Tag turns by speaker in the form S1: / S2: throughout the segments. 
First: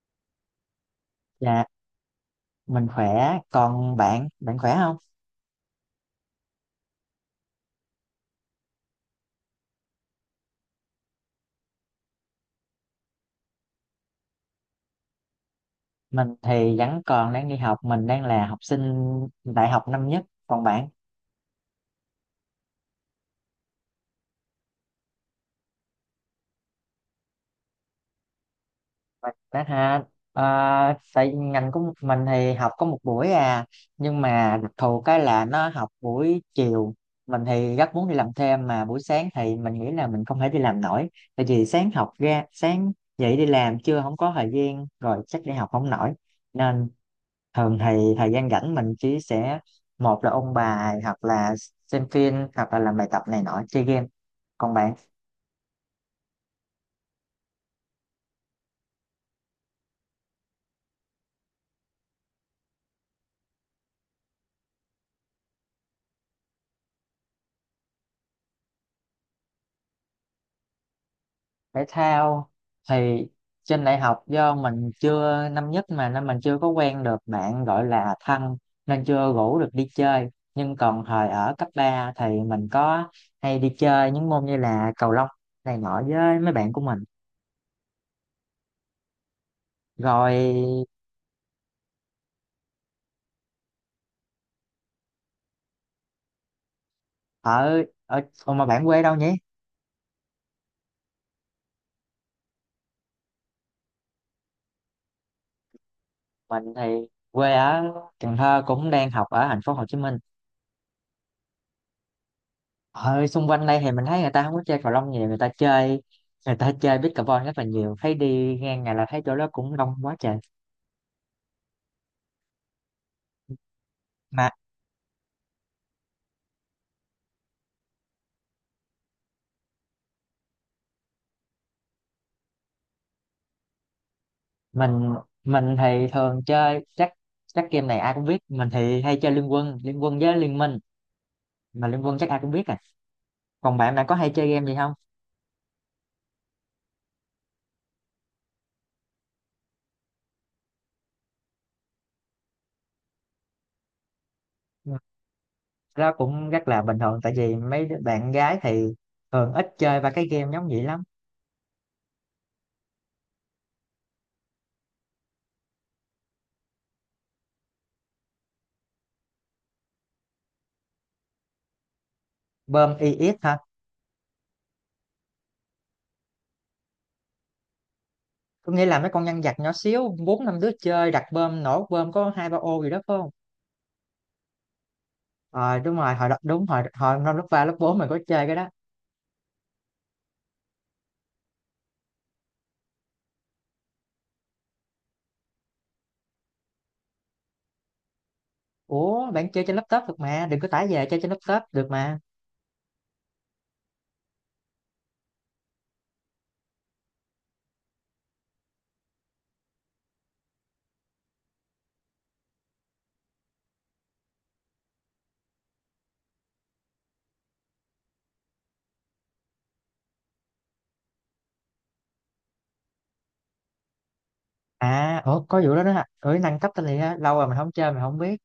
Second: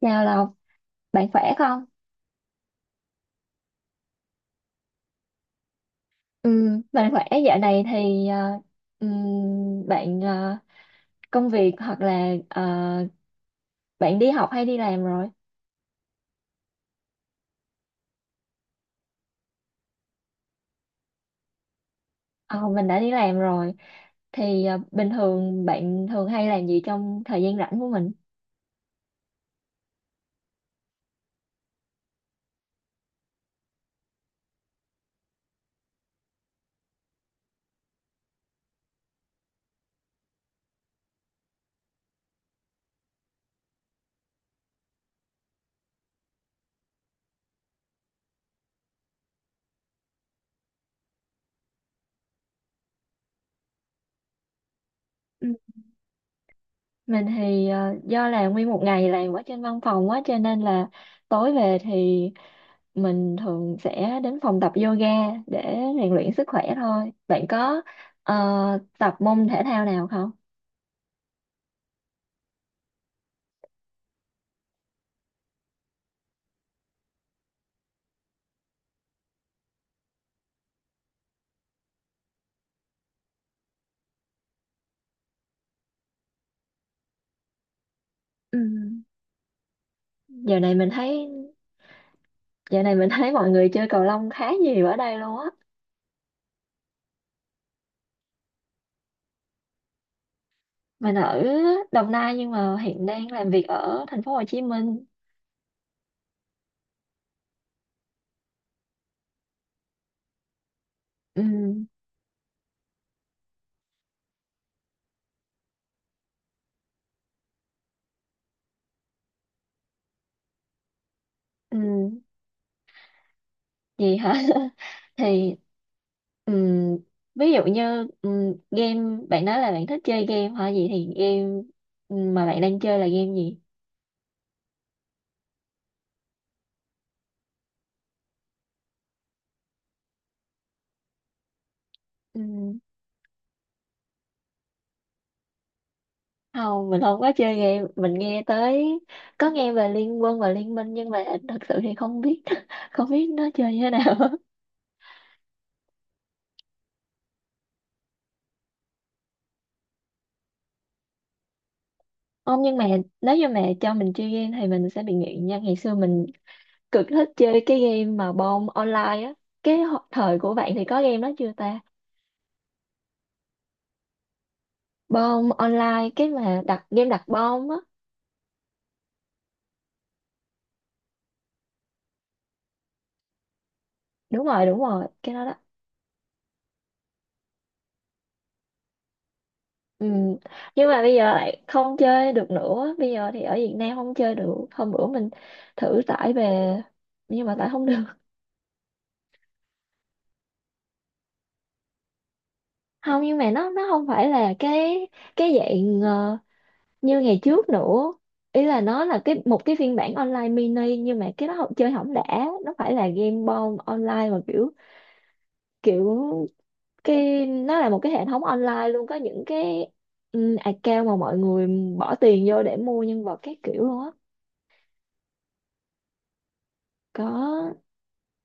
S1: Chào Lộc, bạn khỏe
S2: Dạ,
S1: không?
S2: mình khỏe, còn bạn, bạn khỏe không?
S1: Ừ, bạn khỏe dạo này thì bạn công việc hoặc là bạn đi học hay đi làm rồi?
S2: Mình thì vẫn còn đang đi học, mình đang là học sinh đại học năm nhất, còn bạn?
S1: Ờ, mình đã đi làm rồi. Bình thường bạn thường hay làm gì trong thời gian rảnh của mình?
S2: Mình đã ha, à, tại ngành của mình thì học có một buổi à, nhưng mà đặc thù cái là nó học buổi chiều, mình thì rất muốn đi làm thêm, mà buổi sáng thì mình nghĩ là mình không thể đi làm nổi, tại vì sáng học ra, sáng dậy đi làm chưa không có thời gian, rồi chắc đi học không nổi, nên thường thì thời gian rảnh mình chỉ sẽ một là ôn bài, hoặc là xem phim, hoặc là làm bài tập này nọ, chơi game. Còn bạn?
S1: Ừ. Mình thì do là nguyên một ngày làm ở trên văn phòng quá cho nên là tối về thì mình thường sẽ đến phòng tập yoga để rèn luyện sức khỏe thôi. Bạn có ờ, tập môn thể thao nào không?
S2: Thể thao thì trên đại học do mình chưa, năm nhất mà, nên mình chưa có quen được bạn gọi là thân, nên chưa rủ được đi chơi. Nhưng còn thời ở cấp 3 thì mình có hay đi chơi những môn như là cầu lông này nọ với mấy bạn của mình,
S1: Ừ.
S2: rồi.
S1: Giờ này mình thấy Giờ này mình thấy mọi người chơi cầu lông khá nhiều ở đây luôn á.
S2: Ở ở Ủa mà bạn quê đâu nhỉ?
S1: Mình ở Đồng Nai nhưng mà hiện đang làm việc ở thành phố Hồ Chí Minh.
S2: Mình thì quê ở Cần Thơ, cũng đang học ở thành phố Hồ Chí Minh.
S1: Ừ,
S2: Ở xung quanh đây thì mình thấy người ta không có chơi cầu lông nhiều, người ta chơi pickleball rất là nhiều, thấy đi ngang ngày là thấy chỗ đó cũng đông quá trời.
S1: ừ, gì hả?
S2: Mà
S1: Thì ừ, Ví dụ như game bạn nói là bạn thích chơi game hả? Vậy thì game mà bạn đang chơi là game gì?
S2: mình mình thì thường chơi chắc, game này ai cũng biết, mình thì hay chơi Liên Quân, Liên Quân với Liên Minh, mà Liên Quân chắc ai
S1: Ừ,
S2: cũng biết à. Còn bạn, bạn có hay chơi game gì không?
S1: không, mình không có chơi game. Mình nghe tới có nghe về Liên Quân và Liên Minh nhưng mà thật sự thì không biết không biết nó chơi như thế nào.
S2: Ừ, đó cũng rất là bình thường, tại vì mấy đứa bạn gái thì thường ít chơi ba cái game giống vậy lắm.
S1: Không nhưng mà nếu như mà cho mình chơi game thì mình sẽ bị nghiện nha. Ngày xưa mình cực thích chơi cái game mà bom online á. Cái thời của bạn thì có game đó chưa ta?
S2: Bơm i EX hả?
S1: Bom online cái mà đặt game đặt bom á.
S2: Tôi nghĩ là mấy con nhân vật nhỏ xíu, bốn năm đứa chơi đặt bơm, nổ bơm có hai ba ô gì đó phải không?
S1: Đúng rồi, cái đó đó.
S2: Ờ đúng rồi, hồi đó đúng, hồi hồi năm lớp ba lớp bốn mình có chơi cái đó.
S1: Ừ. Nhưng mà bây giờ lại không chơi được nữa. Bây giờ thì ở Việt Nam không chơi được. Hôm bữa mình thử tải về nhưng mà tải không được.
S2: Ủa bạn chơi trên laptop được mà, đừng có tải về, chơi trên laptop được mà.
S1: Không nhưng mà nó không phải là cái dạng như ngày trước nữa, ý là nó là cái một cái phiên bản online mini nhưng mà cái đó không chơi hỏng đã, nó phải là game bom online mà kiểu kiểu cái nó là một cái hệ thống online luôn, có những cái account mà mọi người bỏ tiền vô để mua nhân vật các kiểu luôn á.
S2: À ủa, có vụ đó đó hả? Ừ, nâng cấp tên liền ha, lâu rồi mình không
S1: Có
S2: chơi mình không biết.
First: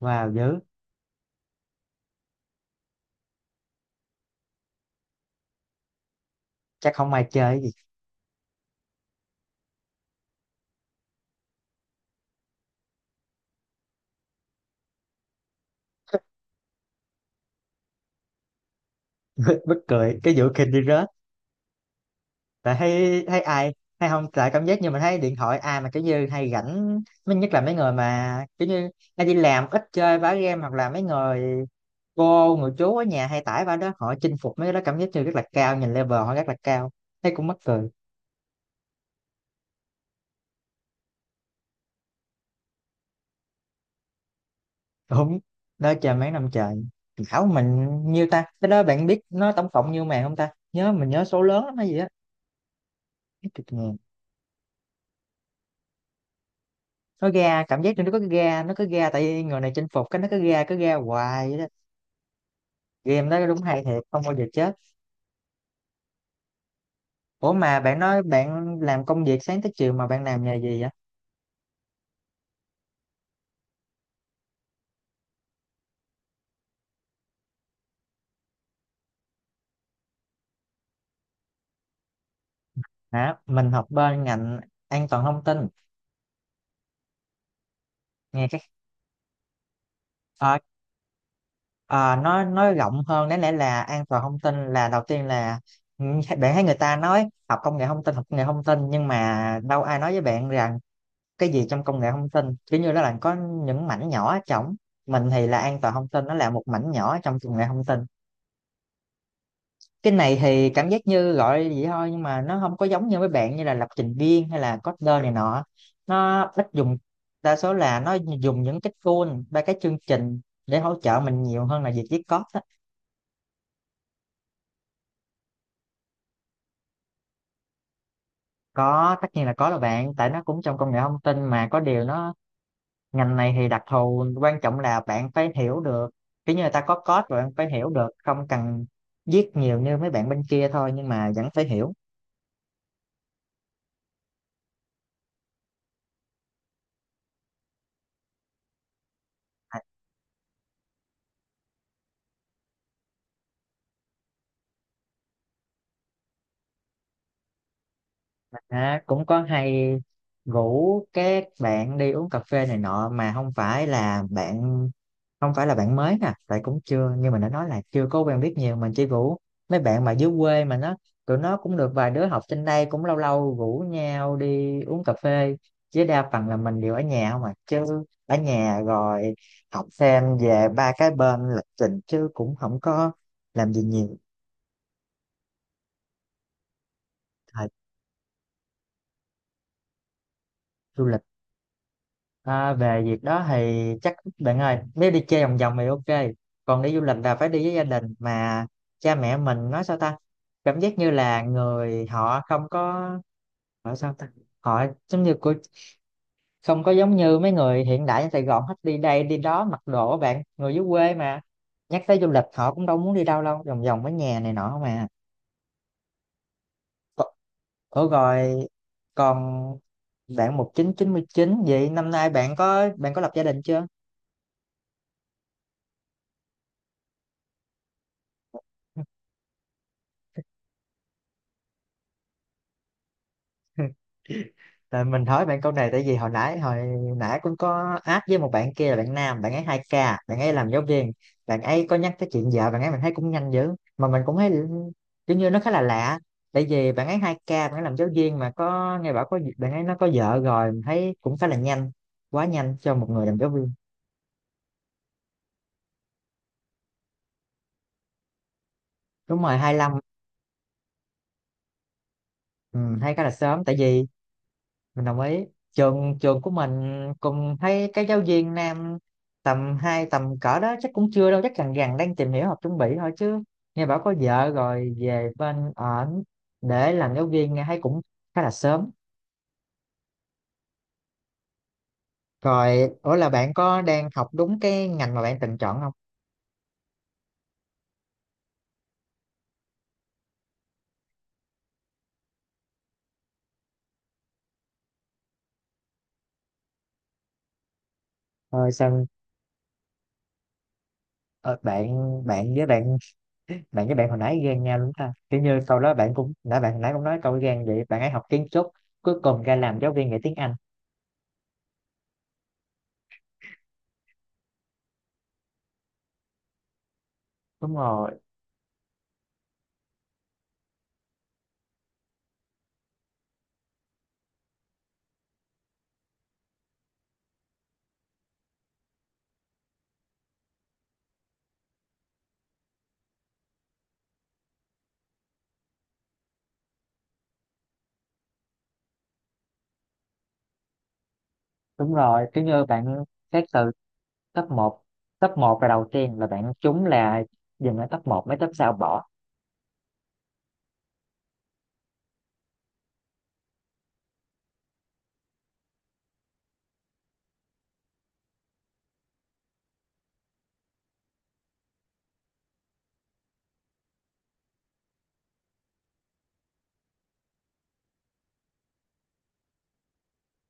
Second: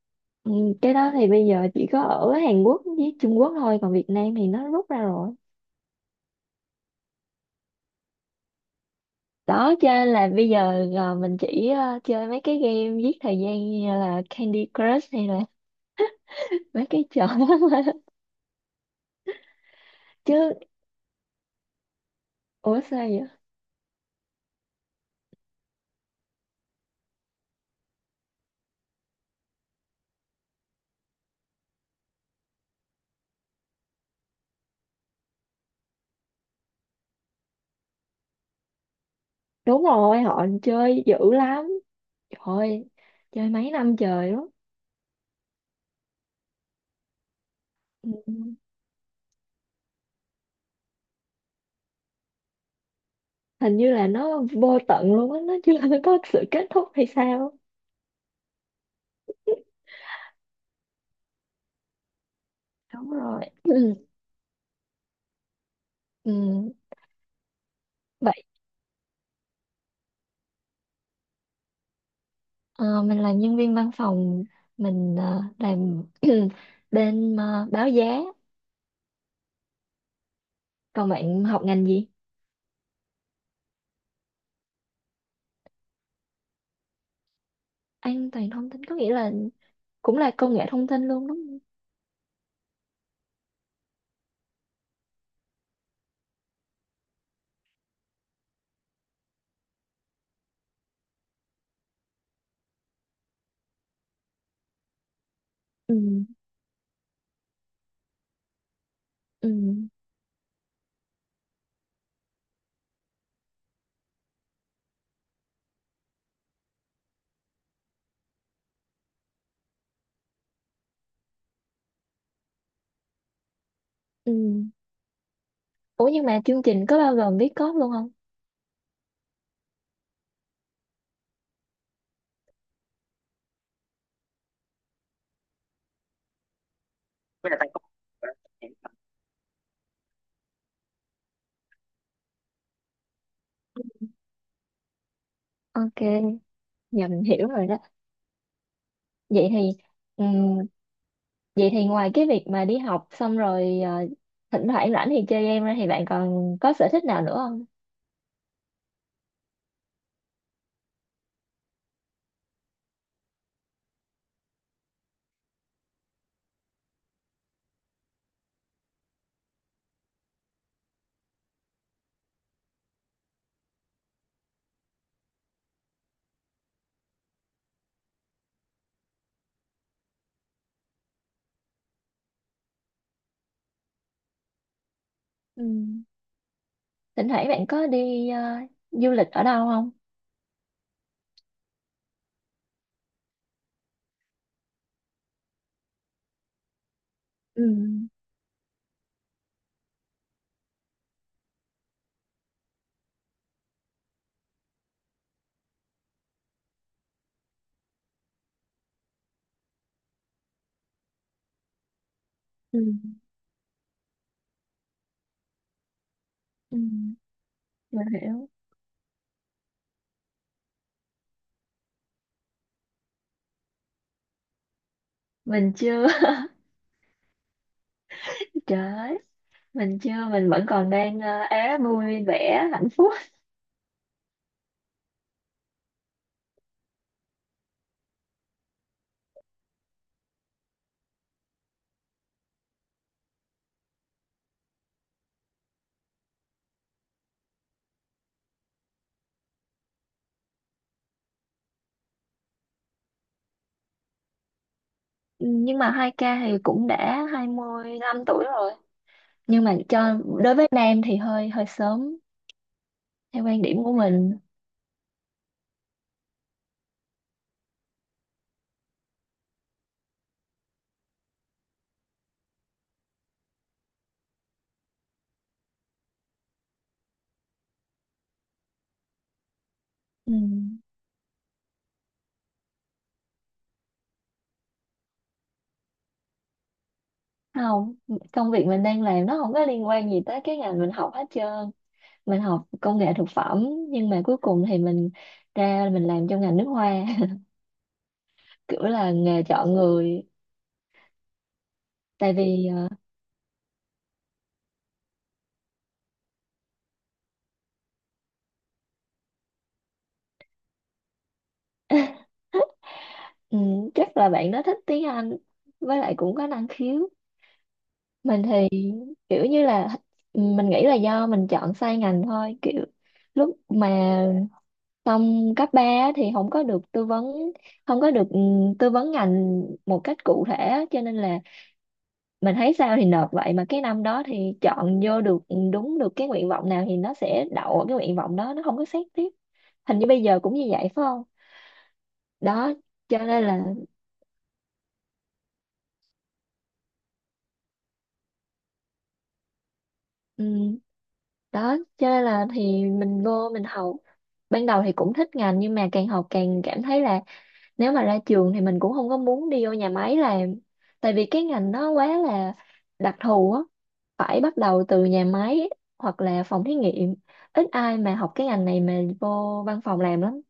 S2: Wow
S1: ừ,
S2: dữ.
S1: cái đó thì bây giờ chỉ có ở Hàn Quốc với Trung Quốc thôi, còn Việt Nam thì nó rút ra rồi
S2: Chắc không ai chơi cái gì.
S1: đó, cho nên là bây giờ mình chỉ chơi mấy cái game giết thời gian như là Candy Crush hay là mấy cái trò đó
S2: Bất cười cái
S1: chứ.
S2: vụ kinh đi rớt, tại
S1: Ủa sao
S2: thấy
S1: vậy?
S2: thấy ai hay không, tại cảm giác như mình thấy điện thoại ai mà kiểu như hay rảnh. Mới nhất là mấy người mà kiểu như hay đi làm ít chơi bá game, hoặc là mấy người cô người chú ở nhà hay tải vào đó, họ chinh phục mấy cái đó cảm giác như rất là cao, nhìn level họ rất là cao, thấy cũng mắc cười.
S1: Đúng rồi, họ chơi dữ lắm, trời, chơi mấy năm trời đó.
S2: Đúng đó, chờ mấy năm trời. Khảo mình
S1: Ừ.
S2: nhiêu ta, cái đó bạn biết nó tổng cộng nhiêu màn không ta, nhớ mình nhớ số lớn lắm hay gì á, mấy chục
S1: Hình như
S2: ngàn.
S1: là nó vô tận luôn á, nó chưa có sự kết thúc hay
S2: Nó
S1: sao á.
S2: ra cảm giác như nó có cái ga, nó có ga, tại vì người này chinh phục cái nó có ga, cứ ga hoài vậy đó.
S1: Đúng
S2: Game
S1: rồi.
S2: đó đúng hay
S1: Ừ.
S2: thiệt, không bao giờ chết.
S1: Ừ.
S2: Ủa mà bạn nói
S1: Vậy
S2: bạn làm công việc sáng tới chiều, mà bạn làm nghề gì vậy?
S1: ờ, mình là nhân viên văn phòng, mình làm bên báo giá. Còn bạn học ngành gì?
S2: Hả, mình học bên ngành an toàn thông tin.
S1: An
S2: Nghe
S1: toàn
S2: cái
S1: thông tin có nghĩa là cũng là công
S2: ờ,
S1: nghệ thông tin luôn đúng không?
S2: à, nói rộng hơn, đáng lẽ là an toàn thông tin là đầu tiên là, ừ, bạn thấy người ta nói học công nghệ thông tin, học công nghệ thông tin, nhưng mà đâu ai nói với bạn rằng cái gì trong công nghệ thông tin, kiểu như nó là có những mảnh nhỏ ở trong. Mình thì là an toàn
S1: Ừ.
S2: thông tin, nó là một mảnh nhỏ trong công nghệ thông tin.
S1: Ừ.
S2: Cái này thì cảm giác như gọi vậy thôi, nhưng mà nó không có giống như với bạn như là lập trình viên hay là coder này nọ, nó ít dùng, đa số là nó dùng những cái tool, ba cái chương trình để hỗ trợ mình, nhiều hơn là việc viết code á.
S1: Ừ. Ủa nhưng mà chương trình có bao gồm viết code luôn không?
S2: Có, tất nhiên là có rồi bạn, tại nó cũng trong công nghệ thông tin mà, có điều nó ngành này thì đặc thù, quan trọng là bạn phải hiểu được, kiểu như người ta có code rồi bạn phải hiểu được, không cần viết nhiều như mấy bạn bên kia thôi, nhưng mà vẫn phải hiểu.
S1: Ok. Dạ mình hiểu rồi đó. Vậy thì ừm, Vậy thì ngoài cái việc mà đi học xong rồi thỉnh thoảng rảnh thì chơi game ra thì bạn còn có sở thích nào nữa không?
S2: À, cũng có hay rủ các bạn đi uống cà phê này nọ, mà không phải là bạn, mới nè, tại cũng chưa như mình đã nói là chưa có quen biết nhiều, mình chỉ rủ mấy bạn mà dưới quê mà nó, tụi nó cũng được vài đứa học trên đây, cũng lâu lâu rủ nhau đi uống cà phê. Chứ đa phần là mình đều ở nhà không à, chứ ở nhà rồi học xem về ba cái bên lịch trình, chứ cũng không có làm gì nhiều.
S1: Ừ. Thỉnh thoảng bạn
S2: Thời
S1: có đi du lịch ở đâu không?
S2: du lịch. À, về việc đó thì chắc bạn ơi, nếu đi chơi vòng vòng thì ok, còn đi du lịch là phải đi
S1: Ừ.
S2: với gia đình mà. Cha mẹ mình nói sao ta, cảm giác như là người họ không có, họ sao ta, họ giống như của, không có giống như mấy người hiện đại ở Sài Gòn hết, đi đây đi đó mặc đồ á bạn, người dưới quê mà, nhắc tới du lịch họ
S1: Ừ.
S2: cũng đâu muốn đi đâu, đâu vòng vòng ở nhà này nọ mà.
S1: Ừ. Mình
S2: Ủa
S1: hiểu.
S2: rồi, còn bạn 1999 vậy năm nay bạn có, bạn có lập gia đình chưa?
S1: Mình chưa. Trời ơi, mình chưa, mình vẫn còn đang é vui vẻ hạnh phúc.
S2: Tại mình hỏi bạn câu này tại vì hồi nãy, cũng có áp với một bạn kia là bạn nam, bạn ấy 2k, bạn ấy làm giáo viên, bạn ấy có nhắc tới chuyện vợ bạn ấy mình thấy cũng nhanh dữ. Mà mình cũng thấy kiểu như nó khá là lạ, tại vì bạn ấy 2k, bạn ấy làm giáo viên mà có nghe bảo có, bạn ấy nó có vợ rồi, mình thấy cũng khá là nhanh, quá nhanh cho một người làm giáo viên.
S1: Ừ, nhưng mà hai k thì cũng đã 25 tuổi rồi.
S2: Đúng rồi,
S1: Nhưng mà
S2: 25.
S1: cho đối với nam thì hơi hơi sớm
S2: Ừ, hay khá là
S1: theo quan
S2: sớm, tại
S1: điểm của
S2: vì
S1: mình.
S2: mình đồng ý. Trường trường của mình cùng thấy cái giáo viên nam, tầm hai, tầm cỡ đó chắc cũng chưa đâu, chắc gần gần đang tìm hiểu hoặc chuẩn bị thôi, chứ nghe bảo có vợ rồi về bên ở, để làm giáo viên nghe thấy cũng khá là sớm.
S1: Ừ.
S2: Rồi, ủa là bạn có đang học đúng cái ngành mà bạn từng chọn không?
S1: Không, công việc mình đang làm nó không có liên quan gì tới cái ngành mình học hết trơn, mình học công nghệ thực phẩm nhưng mà cuối cùng thì mình ra mình làm trong ngành nước hoa.
S2: Ờ,
S1: Kiểu
S2: sao?
S1: là nghề chọn người,
S2: Ờ, bạn,
S1: tại
S2: bạn với
S1: vì
S2: bạn bạn với bạn hồi nãy ghen nhau đúng ta, kiểu như câu đó bạn cũng, bạn hồi nãy cũng nói câu ghen vậy, bạn ấy học kiến trúc cuối cùng ra làm giáo viên dạy tiếng Anh.
S1: ừ, chắc là bạn đó thích tiếng Anh với lại cũng có năng khiếu.
S2: Đúng rồi.
S1: Mình thì kiểu như là mình nghĩ là do mình chọn sai ngành thôi, kiểu lúc mà xong cấp 3 á thì không có được tư vấn, không có được tư vấn ngành một cách cụ thể á, cho nên là mình thấy sao thì nộp vậy, mà cái năm đó thì chọn vô được đúng được cái nguyện vọng nào thì nó sẽ đậu ở cái nguyện vọng đó, nó không có xét tiếp. Hình như bây giờ cũng như vậy phải không?
S2: Đúng rồi, kiểu như
S1: đó
S2: bạn
S1: cho nên
S2: xét
S1: là
S2: từ top một, là đầu tiên là bạn trúng là dừng ở top một, mấy top sau bỏ.
S1: ừm, Đó cho nên là thì mình vô mình học, ban đầu thì cũng thích ngành nhưng mà càng học càng cảm thấy là nếu mà ra trường thì mình cũng không có muốn đi vô nhà máy làm, tại vì cái ngành nó quá là đặc thù á, phải bắt đầu từ nhà máy hoặc là phòng thí nghiệm, ít ai mà học cái ngành này mà vô văn phòng làm lắm.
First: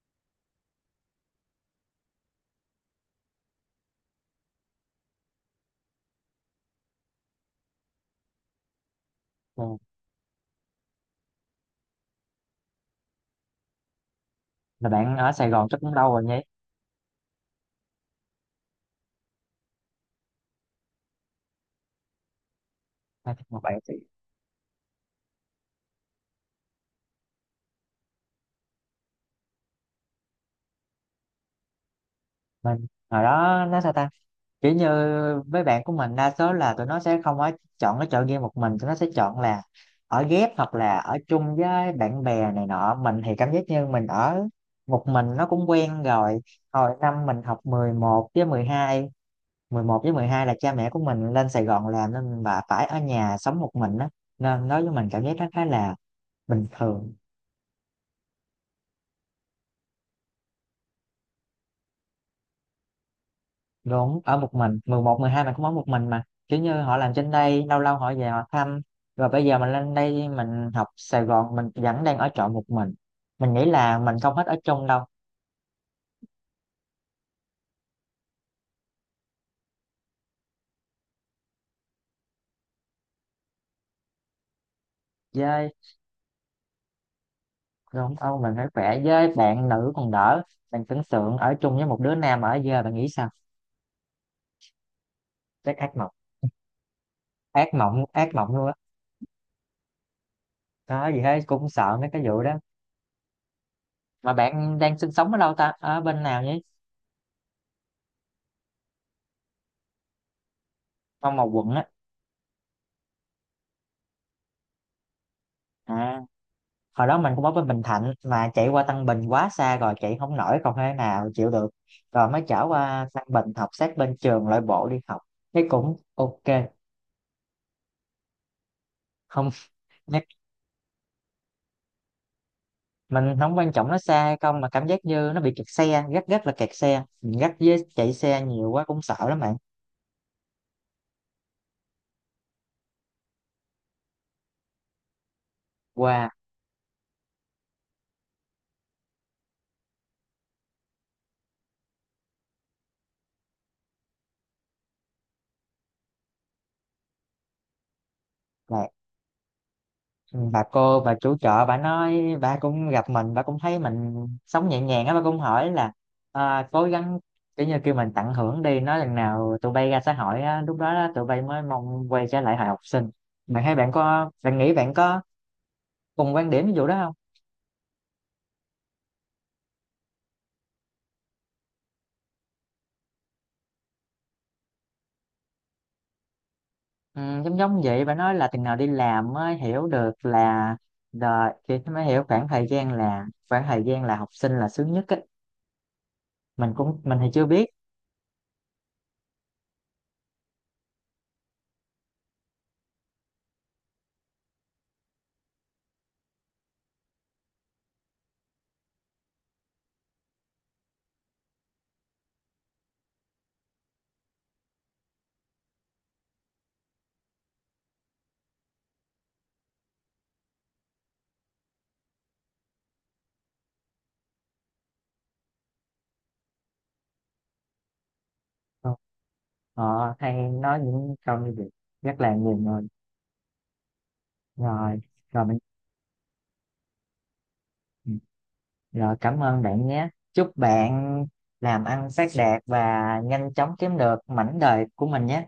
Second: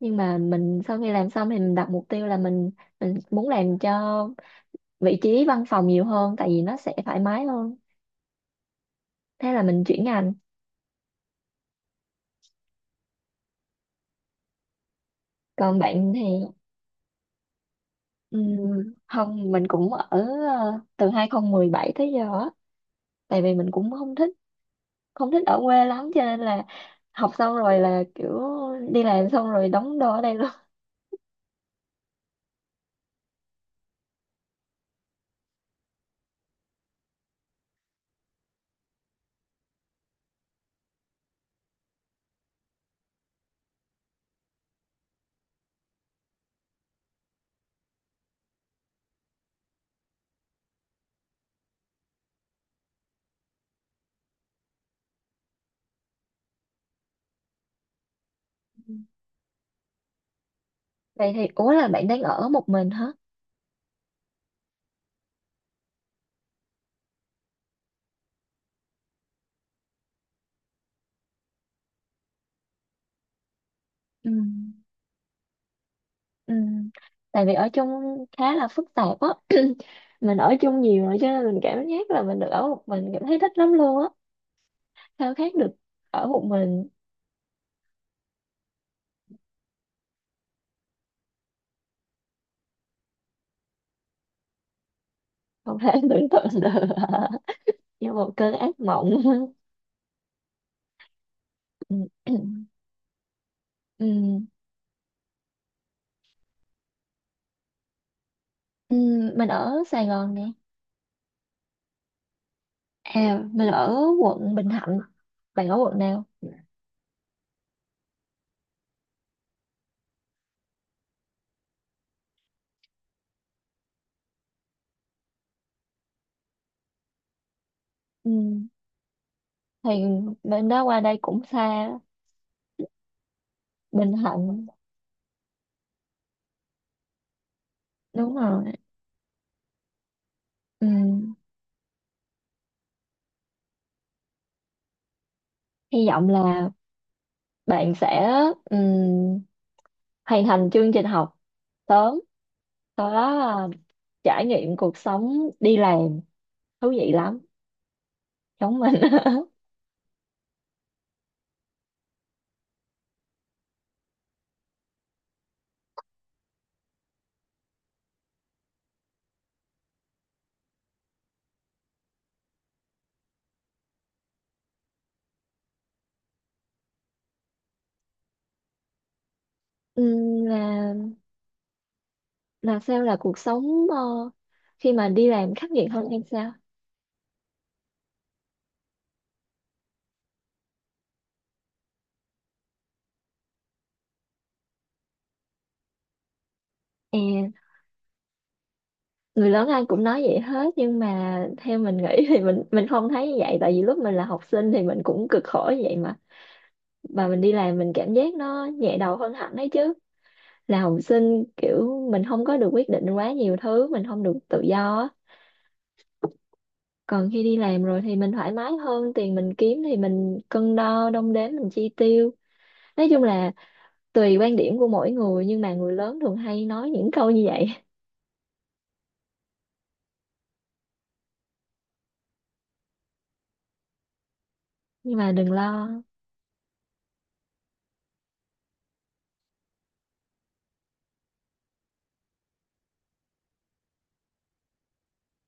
S1: Nhưng mà mình sau khi làm xong thì mình đặt mục tiêu là mình muốn làm cho vị trí văn phòng nhiều hơn tại vì nó sẽ thoải mái hơn, thế là
S2: Ừ,
S1: mình chuyển ngành.
S2: là bạn ở Sài Gòn
S1: Còn
S2: chắc cũng lâu
S1: bạn thì
S2: rồi nhỉ?
S1: không mình cũng ở từ 2017 tới giờ á.
S2: Hai
S1: Tại
S2: top
S1: vì
S2: một
S1: mình
S2: bạn
S1: cũng
S2: thì
S1: không thích, không thích ở quê lắm cho nên là học xong rồi là kiểu đi làm xong rồi đóng đô ở đây luôn.
S2: mình hồi đó nó sao ta, kiểu như mấy bạn của mình đa số là tụi nó sẽ không có chọn cái chợ game một mình, tụi nó sẽ chọn là ở ghép hoặc là ở chung với bạn bè này nọ, mình thì cảm giác như mình ở một mình nó cũng quen rồi. Hồi năm mình học 11 với 12. 11 với 12 là cha mẹ của mình lên Sài Gòn làm, nên bà phải ở nhà sống một mình á, nên đối với mình cảm giác nó khá là bình thường.
S1: Ừ. Vậy thì ủa là bạn đang ở một mình hả?
S2: Đúng, ở một mình, 11 12 mình cũng ở một mình, mà kiểu như họ làm trên đây lâu lâu họ về họ thăm, rồi bây giờ mình lên đây mình học Sài Gòn mình vẫn đang ở trọ một mình. Mình nghĩ là mình
S1: Ừ.
S2: không hết ở chung đâu.
S1: Ừ. Tại vì ở chung khá là phức tạp á, mình ở chung nhiều rồi cho nên mình cảm giác là mình được ở một mình cảm thấy thích lắm luôn á, khao khát được
S2: Với
S1: ở một mình.
S2: đúng không, mình phải khỏe, với bạn nữ còn đỡ, bạn tưởng tượng ở chung với một đứa nam ở giờ bạn nghĩ sao, chắc
S1: Không thể
S2: ác mộng.
S1: tưởng tượng được.
S2: Ác mộng,
S1: Như
S2: ác
S1: một cơn
S2: mộng luôn á.
S1: ác mộng.
S2: Đó gì hết, cũng sợ
S1: Ừ.
S2: mấy cái
S1: Ừ.
S2: vụ đó. Mà
S1: Ừ.
S2: bạn đang sinh sống ở đâu ta, ở bên nào nhỉ?
S1: Ừ. Mình ở Sài Gòn nè.
S2: Trong một quận á?
S1: À mình ở quận Bình Thạnh, bạn ở quận
S2: À,
S1: nào?
S2: hồi đó mình cũng ở bên Bình Thạnh, mà chạy qua Tân Bình quá xa rồi chạy không nổi, còn thế nào chịu được, rồi mới trở qua Tân Bình học sát bên trường loại bộ đi học, thấy cũng ok.
S1: Ừ.
S2: Không.
S1: Thì
S2: Nhắc-
S1: bên đó qua đây cũng xa.
S2: mình không quan trọng nó
S1: Bình
S2: xa hay không,
S1: Thạnh
S2: mà cảm giác như nó bị kẹt xe, rất rất là kẹt xe, mình gắt với chạy
S1: đúng
S2: xe nhiều
S1: rồi.
S2: quá cũng sợ lắm bạn.
S1: Ừ. Hy vọng
S2: Qua.
S1: là bạn sẽ ừ. hoàn thành chương trình học sớm, sau đó là trải nghiệm cuộc sống đi làm, thú vị lắm giống mình.
S2: Ừ, bà cô bà chủ chợ bà nói, bà cũng gặp mình bà cũng thấy mình sống nhẹ nhàng á, bà cũng hỏi là à, cố gắng, kiểu như kêu mình tận hưởng đi, nói lần nào tụi bay ra xã hội á, lúc đó đó, tụi bay mới mong quay trở lại hồi học sinh. Bạn thấy bạn có, bạn nghĩ bạn có cùng quan điểm ví dụ đó không?
S1: Ừm, là là sao, là cuộc sống khi mà đi làm khắc nghiệt hơn hay sao?
S2: Ừ, giống giống vậy, bà nói là từng nào đi làm mới hiểu được là đời, thì mới hiểu khoảng thời gian là, khoảng thời gian là học sinh là sướng nhất á. Mình cũng, mình
S1: à,
S2: thì chưa biết.
S1: Người lớn ai cũng nói vậy hết nhưng mà theo mình nghĩ thì mình không thấy như vậy, tại vì lúc mình là học sinh thì mình cũng cực khổ như vậy mà mình đi làm mình cảm giác nó nhẹ đầu hơn hẳn đấy chứ. Là học sinh kiểu mình không có được quyết định quá nhiều thứ, mình không được tự do á, còn khi đi làm rồi thì mình thoải mái hơn, tiền mình kiếm thì mình cân đo đong đếm mình chi tiêu. Nói chung là tùy quan điểm của mỗi người nhưng mà người lớn thường hay nói những câu như vậy.
S2: ờ, hay nói những câu như vậy rất là nhiều người. Rồi,
S1: Nhưng mà
S2: rồi
S1: đừng
S2: mình,
S1: lo.
S2: ừ, rồi cảm ơn bạn nhé, chúc bạn làm ăn phát đạt và nhanh chóng kiếm được mảnh đời của mình nhé.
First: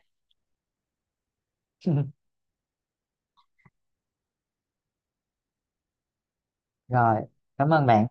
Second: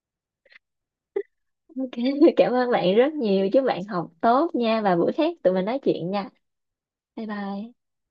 S1: Ok. Cảm ơn bạn rất nhiều, chúc bạn học tốt nha và bữa khác tụi mình nói chuyện nha.
S2: Rồi,
S1: Bye
S2: cảm
S1: bye.
S2: ơn bạn.